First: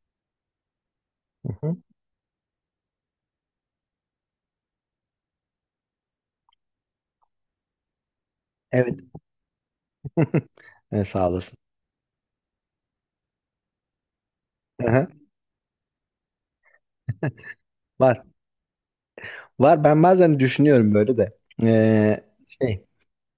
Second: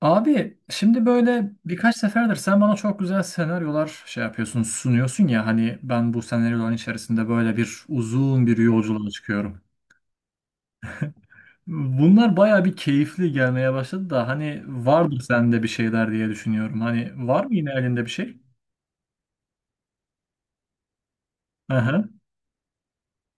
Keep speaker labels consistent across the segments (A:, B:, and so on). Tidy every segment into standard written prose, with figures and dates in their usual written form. A: Abi şimdi böyle
B: Hı hı.
A: birkaç seferdir sen bana çok güzel senaryolar yapıyorsun, sunuyorsun ya hani ben bu senaryoların içerisinde böyle uzun bir
B: Evet.
A: yolculuğa çıkıyorum.
B: Sağ olasın.
A: Bunlar baya bir keyifli gelmeye başladı da hani
B: Aha,
A: vardır sende bir şeyler diye düşünüyorum. Hani var mı yine elinde bir
B: var.
A: şey?
B: Var. Ben bazen düşünüyorum böyle de.
A: Aha,
B: Ee, şey.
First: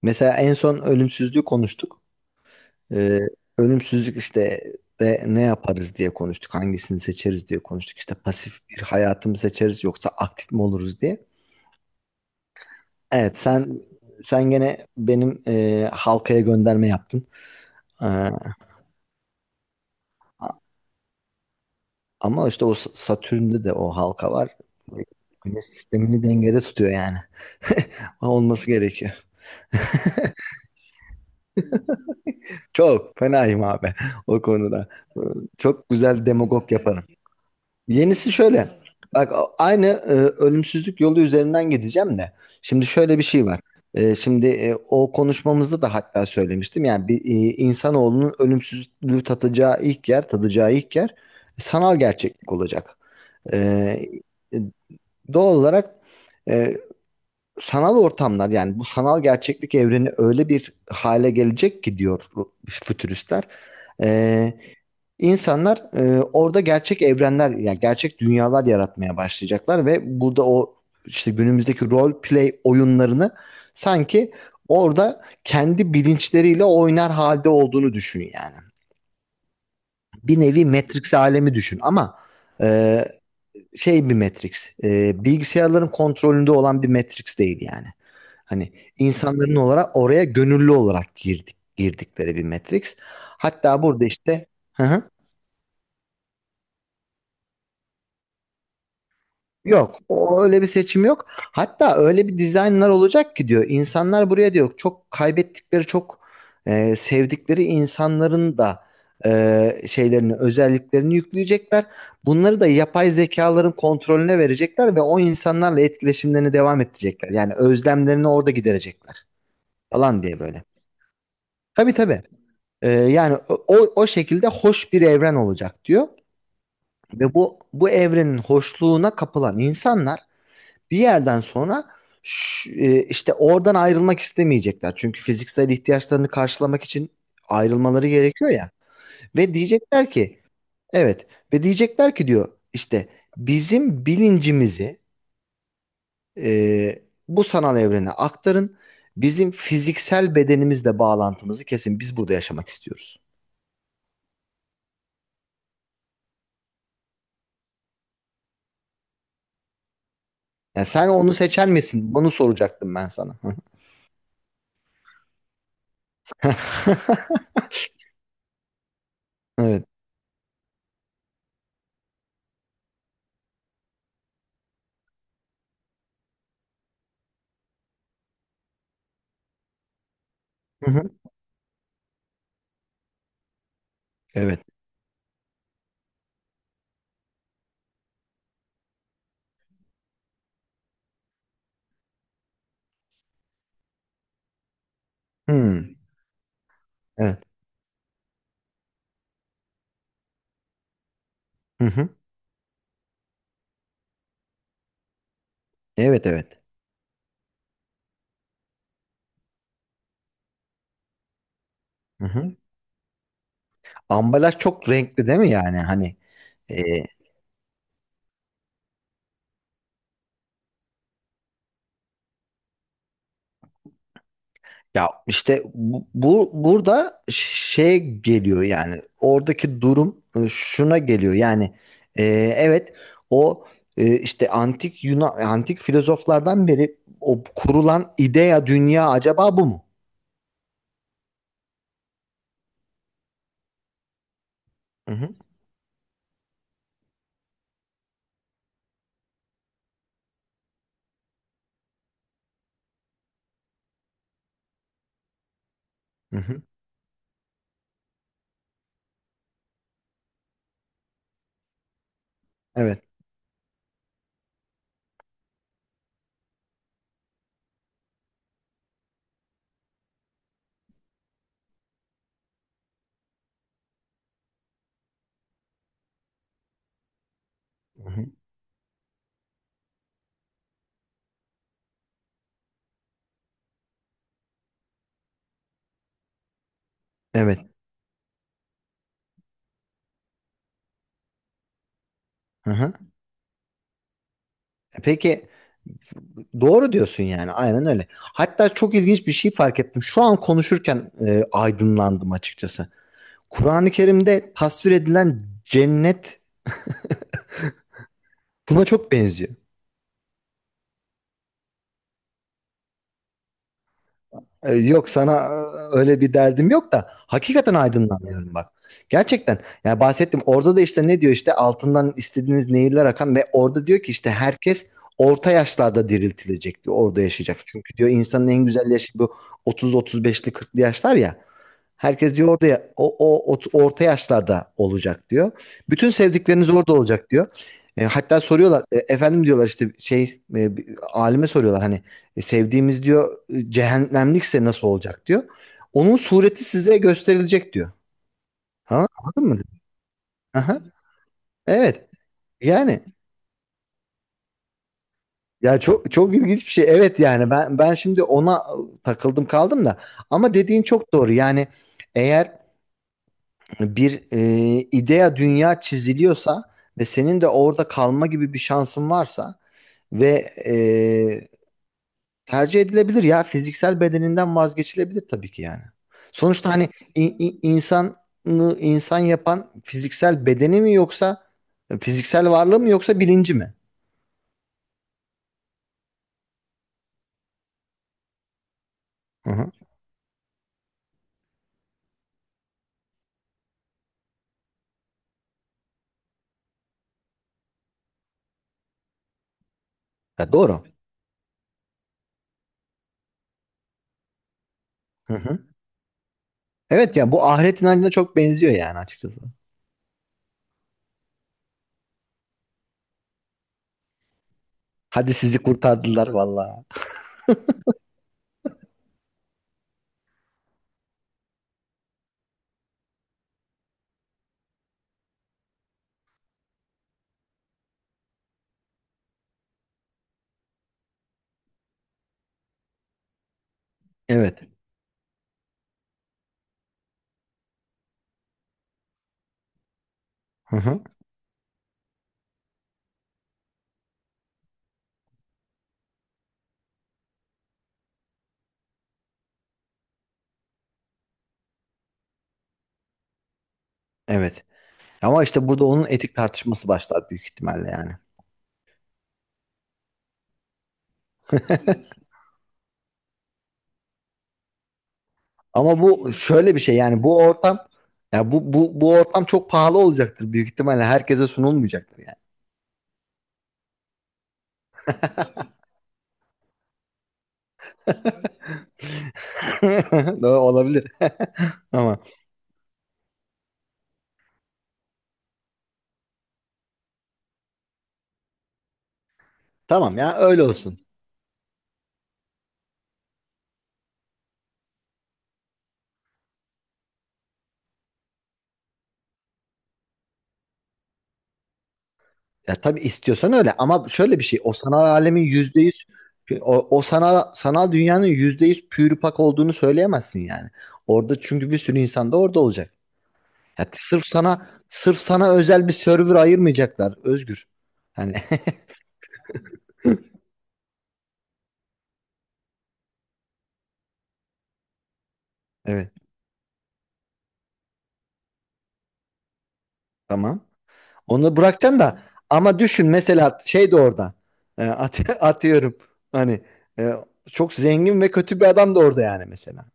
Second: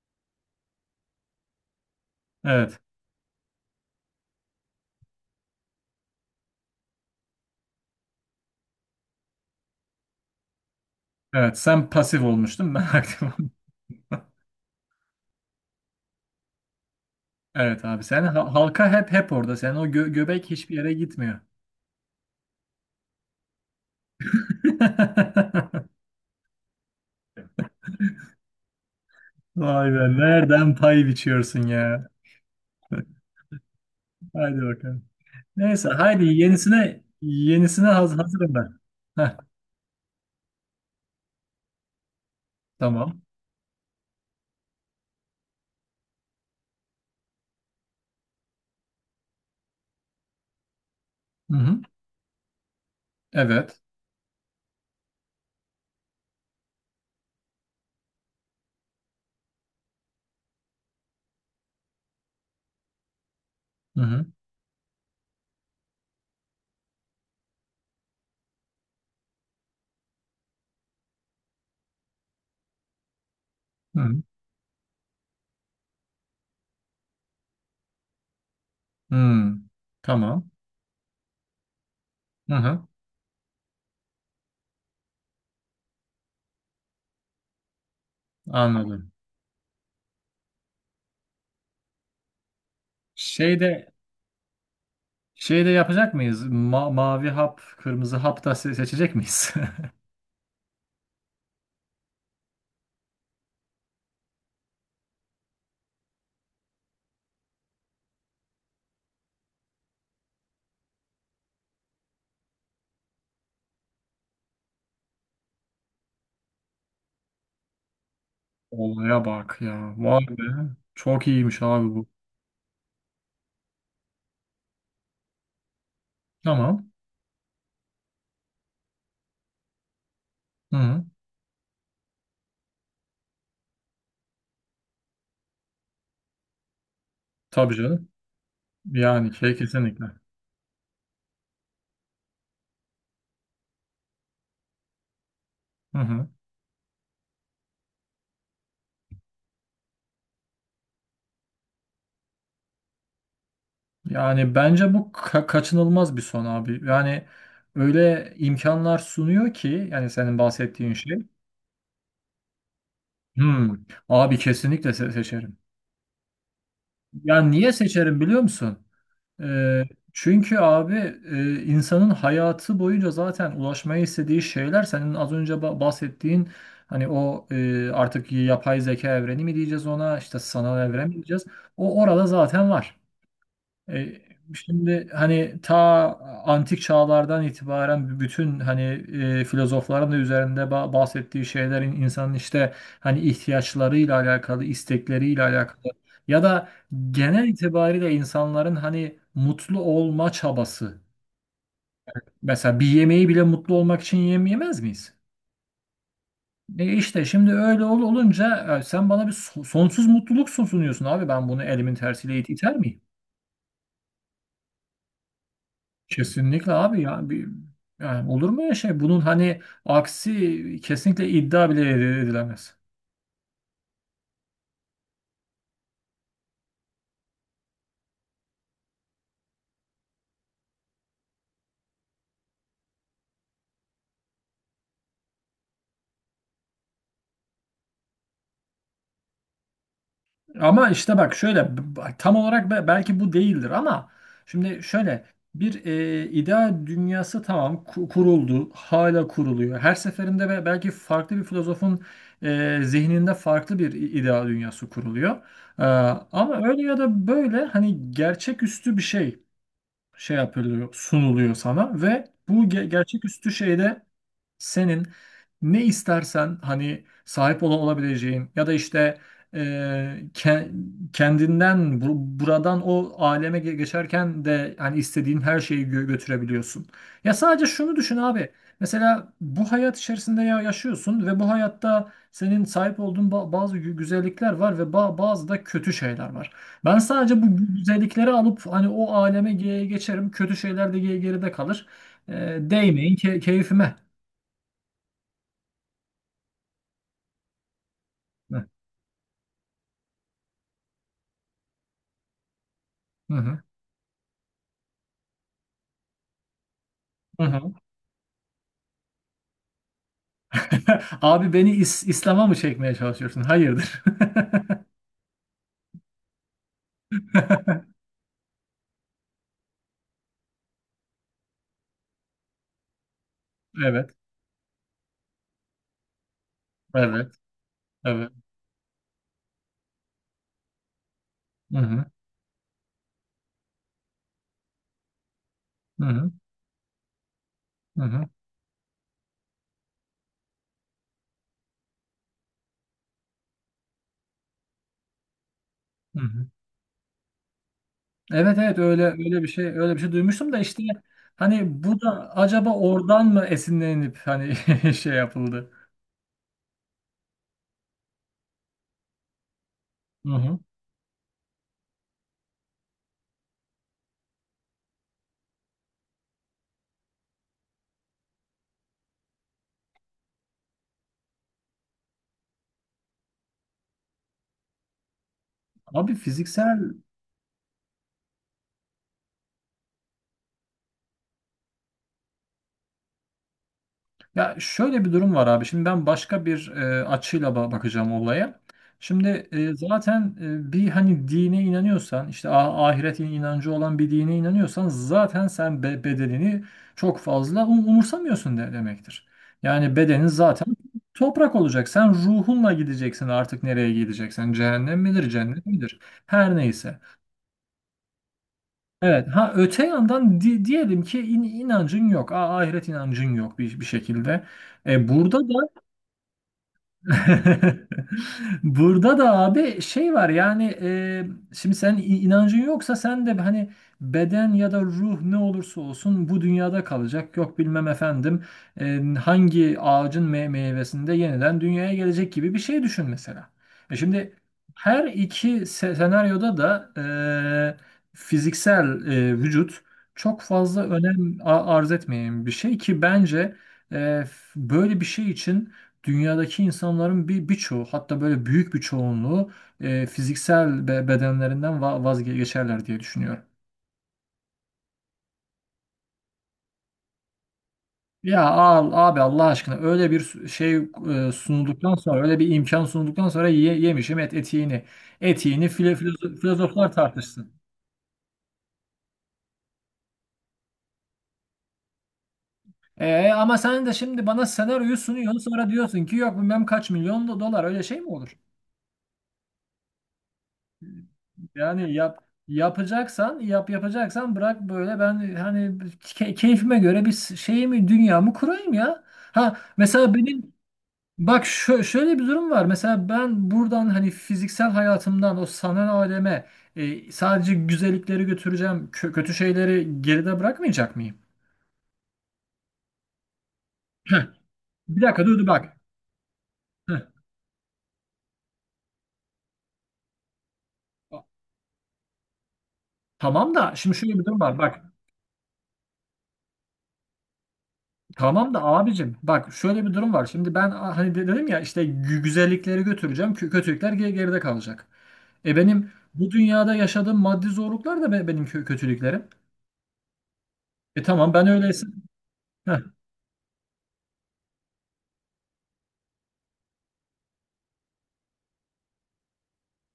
B: Mesela en son ölümsüzlüğü konuştuk.
A: evet.
B: Ee, Ölümsüzlük işte de ne yaparız diye konuştuk. Hangisini seçeriz diye konuştuk. İşte pasif bir hayatı mı seçeriz yoksa aktif mi oluruz diye.
A: Evet sen pasif olmuştun, ben aktif
B: Evet,
A: oldum.
B: sen gene benim halkaya gönderme yaptın.
A: Evet abi
B: Ee,
A: sen halka, hep orada. Sen o göbek
B: a-
A: hiçbir yere gitmiyor.
B: ama işte o Satürn'de de o halka var. Güneş sistemini dengede tutuyor yani. Olması gerekiyor.
A: Vay be, nereden pay biçiyorsun ya?
B: Çok fenayım abi o
A: Haydi
B: konuda.
A: bakalım.
B: Ee,
A: Neyse,
B: Çok
A: haydi
B: güzel demagog
A: yenisine
B: yaparım.
A: yenisine
B: Yenisi
A: hazırım
B: şöyle.
A: ben.
B: Bak
A: Heh,
B: aynı ölümsüzlük yolu üzerinden gideceğim de. Şimdi şöyle
A: tamam.
B: bir şey var. Şimdi o konuşmamızda da hatta söylemiştim. Yani bir insanoğlunun ölümsüzlüğü tadacağı ilk yer
A: Hı hı.
B: sanal gerçeklik olacak.
A: Evet.
B: E, e, Doğal olarak e, sanal ortamlar, yani bu sanal gerçeklik evreni öyle bir hale gelecek ki diyor bu fütüristler.
A: Hı hı.
B: Ee, insanlar orada gerçek evrenler, yani gerçek dünyalar yaratmaya başlayacaklar ve burada o işte günümüzdeki role play oyunlarını
A: Hı hı.
B: sanki orada kendi bilinçleriyle oynar halde olduğunu düşün yani.
A: Hmm.
B: Bir
A: Tamam.
B: nevi Matrix alemi düşün, ama
A: Hı hı.
B: e, bir Matrix. Bilgisayarların kontrolünde olan bir Matrix değil yani. Hani
A: Anladım.
B: insanların olarak oraya gönüllü olarak girdikleri bir Matrix. Hatta
A: Şeyde
B: burada işte. Hı hı.
A: şeyde yapacak mıyız? Mavi hap, kırmızı hap da seçecek miyiz?
B: Yok, o öyle bir seçim yok. Hatta öyle bir dizaynlar olacak ki diyor. İnsanlar buraya diyor çok kaybettikleri, çok sevdikleri insanların da şeylerini, özelliklerini yükleyecekler. Bunları da yapay zekaların kontrolüne verecekler ve o insanlarla etkileşimlerini devam ettirecekler. Yani özlemlerini orada
A: Olaya
B: giderecekler
A: bak ya.
B: falan
A: Vay
B: diye
A: be.
B: böyle.
A: Çok iyiymiş
B: Tabii,
A: abi bu.
B: tabii. Yani o şekilde hoş bir evren olacak diyor.
A: Tamam.
B: Ve bu evrenin hoşluğuna kapılan insanlar
A: Hı
B: bir
A: hı.
B: yerden sonra işte oradan ayrılmak istemeyecekler. Çünkü fiziksel ihtiyaçlarını karşılamak için
A: Tabii
B: ayrılmaları
A: canım.
B: gerekiyor ya.
A: Yani
B: Ve
A: şey, kesinlikle.
B: diyecekler ki, evet, ve diyecekler ki diyor işte, bizim bilincimizi
A: Hı hı.
B: e, bu sanal evrene aktarın. Bizim fiziksel bedenimizle bağlantımızı kesin. Biz burada yaşamak istiyoruz.
A: Yani bence bu kaçınılmaz bir son abi. Yani öyle imkanlar sunuyor ki yani senin
B: Yani
A: bahsettiğin
B: sen
A: şey.
B: onu seçer misin? Bunu soracaktım ben sana.
A: Hmm, abi kesinlikle seçerim. Yani niye seçerim biliyor musun? Ee,
B: Evet.
A: Çünkü abi insanın hayatı boyunca zaten ulaşmayı istediği şeyler senin az önce bahsettiğin hani o artık yapay zeka evreni mi diyeceğiz ona, işte sanal
B: Hı
A: evren
B: hı.
A: mi diyeceğiz? O orada zaten var. E,
B: Evet.
A: Şimdi hani ta antik çağlardan itibaren bütün hani filozofların da üzerinde bahsettiği şeylerin insanın işte hani ihtiyaçlarıyla alakalı, istekleriyle alakalı
B: Hmm.
A: ya da
B: Evet.
A: genel itibariyle insanların hani mutlu olma çabası.
B: Hı hı.
A: Mesela bir yemeği bile mutlu olmak için yemez miyiz?
B: Evet, evet.
A: E işte şimdi öyle olunca sen bana bir sonsuz mutluluk sunuyorsun abi, ben bunu elimin
B: Hı
A: tersiyle
B: hı.
A: iter miyim?
B: Ambalaj çok renkli değil mi yani? Hani
A: Kesinlikle
B: e,
A: abi ya bir, yani olur mu ya şey, bunun hani aksi kesinlikle iddia bile edilemez.
B: ya işte burada şey geliyor yani, oradaki durum şuna geliyor yani, e, evet, o işte antik filozoflardan beri o kurulan idea dünya acaba bu mu?
A: Ama işte bak şöyle tam olarak belki bu değildir ama şimdi
B: Hı
A: şöyle
B: hı,
A: bir ideal dünyası tamam kuruldu, hala kuruluyor. Her seferinde belki farklı bir filozofun zihninde farklı bir ideal dünyası kuruluyor. Ee,
B: hı
A: Ama
B: hı,
A: öyle ya da böyle hani gerçeküstü bir şey. Şey yapılıyor, sunuluyor sana ve bu
B: evet.
A: gerçeküstü şeyde senin ne istersen hani sahip olabileceğin ya da işte e, ke- kendinden buradan o aleme geçerken de hani istediğin her şeyi götürebiliyorsun. Ya sadece şunu
B: Hı
A: düşün
B: hı,
A: abi. Mesela bu hayat içerisinde yaşıyorsun ve bu hayatta senin sahip olduğun bazı güzellikler var ve bazı da kötü şeyler var. Ben sadece bu
B: evet.
A: güzellikleri alıp hani o aleme geçerim. Kötü şeyler de geride kalır. E,
B: Hı hı.
A: değmeyin keyfime.
B: Peki, doğru diyorsun yani, aynen öyle. Hatta çok ilginç bir şey fark ettim. Şu an konuşurken aydınlandım açıkçası.
A: Hı hı.
B: Kur'an-ı Kerim'de tasvir edilen cennet
A: Hı hı.
B: buna çok benziyor.
A: Abi beni İslam'a mı çekmeye çalışıyorsun? Hayırdır?
B: Yok, sana öyle bir derdim yok da hakikaten aydınlanıyorum bak. Gerçekten, yani bahsettim orada da, işte ne diyor işte, altından istediğiniz nehirler akan, ve orada diyor
A: Evet,
B: ki işte herkes orta yaşlarda diriltilecek diyor, orada
A: evet,
B: yaşayacak. Çünkü diyor,
A: evet.
B: insanın en güzel yaşı bu 30-35'li 40'lı yaşlar ya.
A: Hı hı,
B: Herkes diyor orada orta yaşlarda olacak diyor.
A: hı
B: Bütün
A: hı,
B: sevdikleriniz orada olacak diyor.
A: hı hı,
B: Hatta soruyorlar, efendim diyorlar işte, e, alime soruyorlar hani, sevdiğimiz diyor cehennemlikse nasıl olacak diyor. Onun
A: hı hı.
B: sureti size gösterilecek diyor.
A: Evet, evet, öyle
B: Ha,
A: öyle bir
B: anladın mı?
A: şey, öyle bir şey duymuştum da
B: Aha,
A: işte hani bu
B: evet.
A: da acaba
B: Yani
A: oradan mı esinlenip hani şey yapıldı?
B: ya, çok çok ilginç bir şey. Evet yani ben şimdi ona takıldım kaldım da,
A: Hı
B: ama
A: hı.
B: dediğin çok doğru. Yani eğer bir idea dünya çiziliyorsa ve senin de orada kalma gibi bir şansın varsa ve e, tercih edilebilir ya, fiziksel bedeninden vazgeçilebilir tabii ki yani.
A: Abi
B: Sonuçta hani
A: fiziksel.
B: insanı insan yapan fiziksel bedeni mi yoksa fiziksel varlığı mı yoksa bilinci mi?
A: Ya şöyle bir durum var abi. Şimdi ben başka bir açıyla bakacağım olaya. Şimdi
B: Hı hı.
A: zaten bir hani dine inanıyorsan, işte ahiret inancı olan bir dine inanıyorsan zaten sen bedenini çok fazla umursamıyorsun demektir. Yani bedenin
B: Ya
A: zaten
B: doğru.
A: toprak olacak. Sen ruhunla gideceksin artık nereye gideceksen. Cehennem midir,
B: Hı hı.
A: cennet midir? Her neyse.
B: Evet ya, bu ahiret inancına çok benziyor yani
A: Evet.
B: açıkçası.
A: Ha öte yandan diyelim ki inancın yok, ahiret inancın yok bir, bir şekilde. E,
B: Hadi
A: burada da
B: sizi kurtardılar vallahi.
A: burada da abi şey var yani, şimdi sen inancın yoksa sen de hani beden ya da ruh ne olursa olsun bu dünyada kalacak. Yok bilmem efendim hangi ağacın meyvesinde yeniden dünyaya gelecek gibi bir şey düşün mesela. E şimdi
B: Evet.
A: her iki senaryoda da e, fiziksel vücut çok
B: Hı
A: fazla
B: hı.
A: önem arz etmeyen bir şey ki bence e, böyle bir şey için dünyadaki insanların birçoğu, hatta böyle büyük bir çoğunluğu fiziksel bedenlerinden vazgeçerler diye düşünüyorum.
B: Evet. Ama işte burada onun etik tartışması başlar büyük ihtimalle yani.
A: Ya al abi Allah aşkına öyle bir şey sunulduktan sonra, öyle bir imkan sunulduktan sonra ye, yemişim et etiğini. Etiğini
B: Ama bu şöyle bir
A: filozoflar
B: şey, yani bu
A: tartışsın.
B: ortam, ya bu ortam çok pahalı olacaktır büyük ihtimalle, herkese sunulmayacaktır yani.
A: E, ama sen de şimdi bana senaryoyu sunuyorsun sonra diyorsun ki yok bilmem kaç milyon dolar, öyle şey mi olur?
B: Doğru olabilir
A: Yani
B: ama,
A: yapacaksan yap, yapacaksan bırak böyle ben hani keyfime göre bir şeyimi, dünyamı kurayım ya. Ha mesela
B: tamam ya,
A: benim
B: öyle olsun.
A: bak şöyle bir durum var. Mesela ben buradan hani fiziksel hayatımdan o sanal aleme sadece güzellikleri götüreceğim. Kö- kötü şeyleri geride bırakmayacak mıyım?
B: Ya tabii istiyorsan öyle, ama
A: Heh,
B: şöyle bir şey, o sanal
A: bir dakika, dur
B: alemin
A: dur bak.
B: yüzde yüz o, o
A: Heh,
B: sanal dünyanın yüzde yüz pürüpak olduğunu söyleyemezsin yani. Orada çünkü bir sürü insan da orada olacak.
A: tamam da
B: Ya
A: şimdi şöyle
B: sırf
A: bir durum var.
B: sana
A: Bak,
B: sırf sana özel bir server ayırmayacaklar, Özgür. Hani
A: tamam da abicim bak şöyle bir durum var. Şimdi ben hani dedim ya işte güzellikleri götüreceğim. Kötülükler geride kalacak. E benim
B: evet,
A: bu dünyada yaşadığım maddi zorluklar da benim kötülüklerim.
B: tamam.
A: E tamam ben
B: Onu
A: öyleyse.
B: bırakacaksın da,
A: Heh,
B: ama düşün mesela şey de orada. Atıyorum hani, e, çok zengin ve kötü bir adam da orada yani mesela.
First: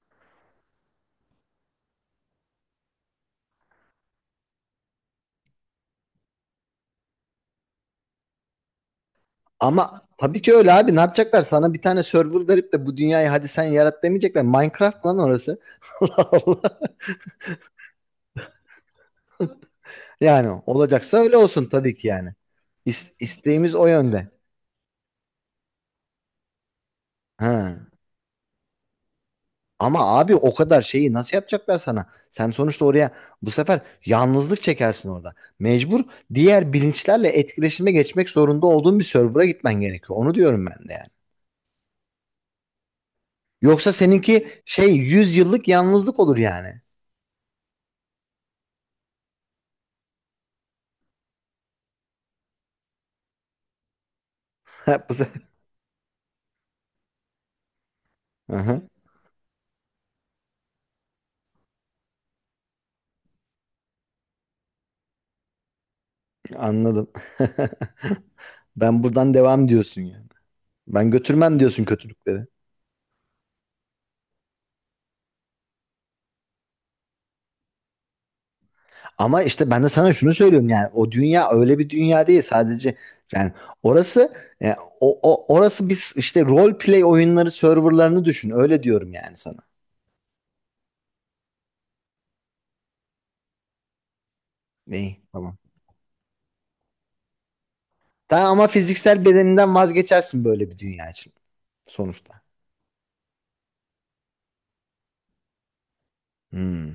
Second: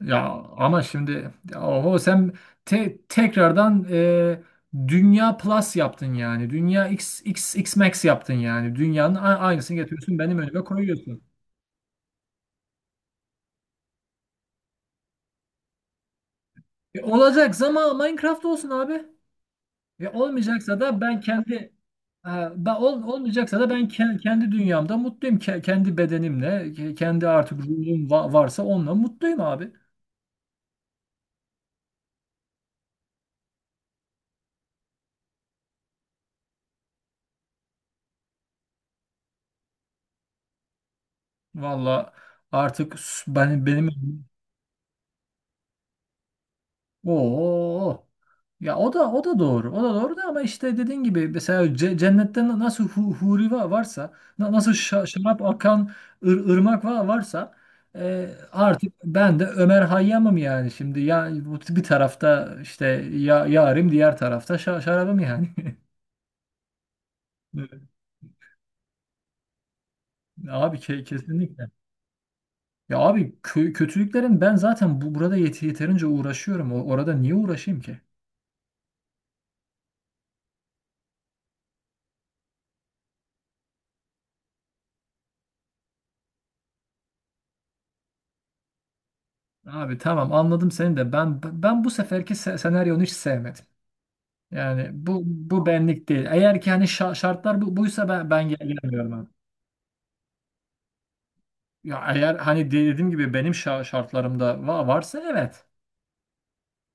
A: ya ama şimdi ya oho sen tekrardan Dünya Plus yaptın yani. Dünya X, X, X Max yaptın yani. Dünyanın aynısını
B: Ama
A: getiriyorsun, benim
B: tabii ki
A: önüme
B: öyle abi, ne
A: koyuyorsun.
B: yapacaklar? Sana bir tane server verip de, bu dünyayı hadi sen yarat demeyecekler. Minecraft lan orası. Allah Allah.
A: E olacaksa ama Minecraft olsun abi. Ve
B: Yani
A: olmayacaksa da
B: olacaksa
A: ben
B: öyle olsun
A: kendi.
B: tabii ki yani.
A: Ha,
B: İs-
A: olmayacaksa da
B: isteğimiz o
A: ben
B: yönde.
A: kendi dünyamda mutluyum. Kendi bedenimle, kendi artık
B: Ha.
A: ruhum varsa onunla mutluyum abi.
B: Ama abi o kadar şeyi nasıl yapacaklar sana? Sen sonuçta oraya bu sefer yalnızlık çekersin orada. Mecbur diğer bilinçlerle etkileşime geçmek zorunda olduğun bir server'a gitmen gerekiyor. Onu diyorum ben de yani.
A: Valla artık ben benim
B: Yoksa seninki şey, 100 yıllık yalnızlık olur yani.
A: o. Ya o da, o da doğru. O da doğru da ama işte dediğin gibi mesela cennette nasıl huri varsa, nasıl
B: Bu se-
A: şarap akan ırmak varsa,
B: Aha,
A: artık ben de Ömer Hayyam'ım yani şimdi. Ya bu bir tarafta işte ya yarim, diğer tarafta şarabım yani.
B: anladım.
A: Evet.
B: Ben buradan devam diyorsun yani.
A: Abi
B: Ben götürmem
A: kesinlikle.
B: diyorsun kötülükleri.
A: Ya abi kötülüklerin ben zaten bu burada yeterince uğraşıyorum. Orada niye uğraşayım ki?
B: Ama işte ben de sana şunu söylüyorum yani, o dünya öyle bir dünya değil sadece, yani orası, e, o, o orası biz, işte role play oyunları serverlarını düşün, öyle diyorum yani sana.
A: Abi tamam, anladım seni de ben bu seferki senaryonu hiç sevmedim. Yani bu,
B: İyi, tamam.
A: bu benlik değil. Eğer ki hani şartlar bu, buysa ben
B: Daha ama
A: gelmiyorum
B: fiziksel
A: abi.
B: bedeninden vazgeçersin böyle bir dünya için
A: Ya eğer
B: sonuçta.
A: hani dediğim gibi benim şartlarımda varsa, evet.
B: Hmm.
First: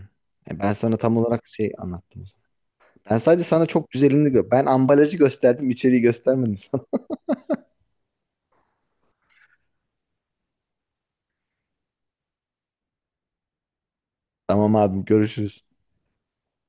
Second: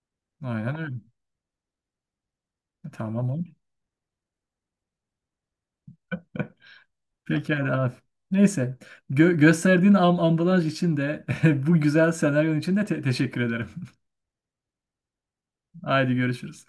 B: Ben
A: Aynen öyle.
B: sana tam olarak şey anlattım o zaman.
A: E,
B: Ben
A: tamam
B: sadece
A: abi.
B: sana çok güzelini ben ambalajı gösterdim, içeriği göstermedim sana.
A: Pekala abi. Neyse. Gösterdiğin ambalaj için de bu güzel senaryon için de teşekkür ederim.
B: Tamam abim, görüşürüz.
A: Haydi görüşürüz.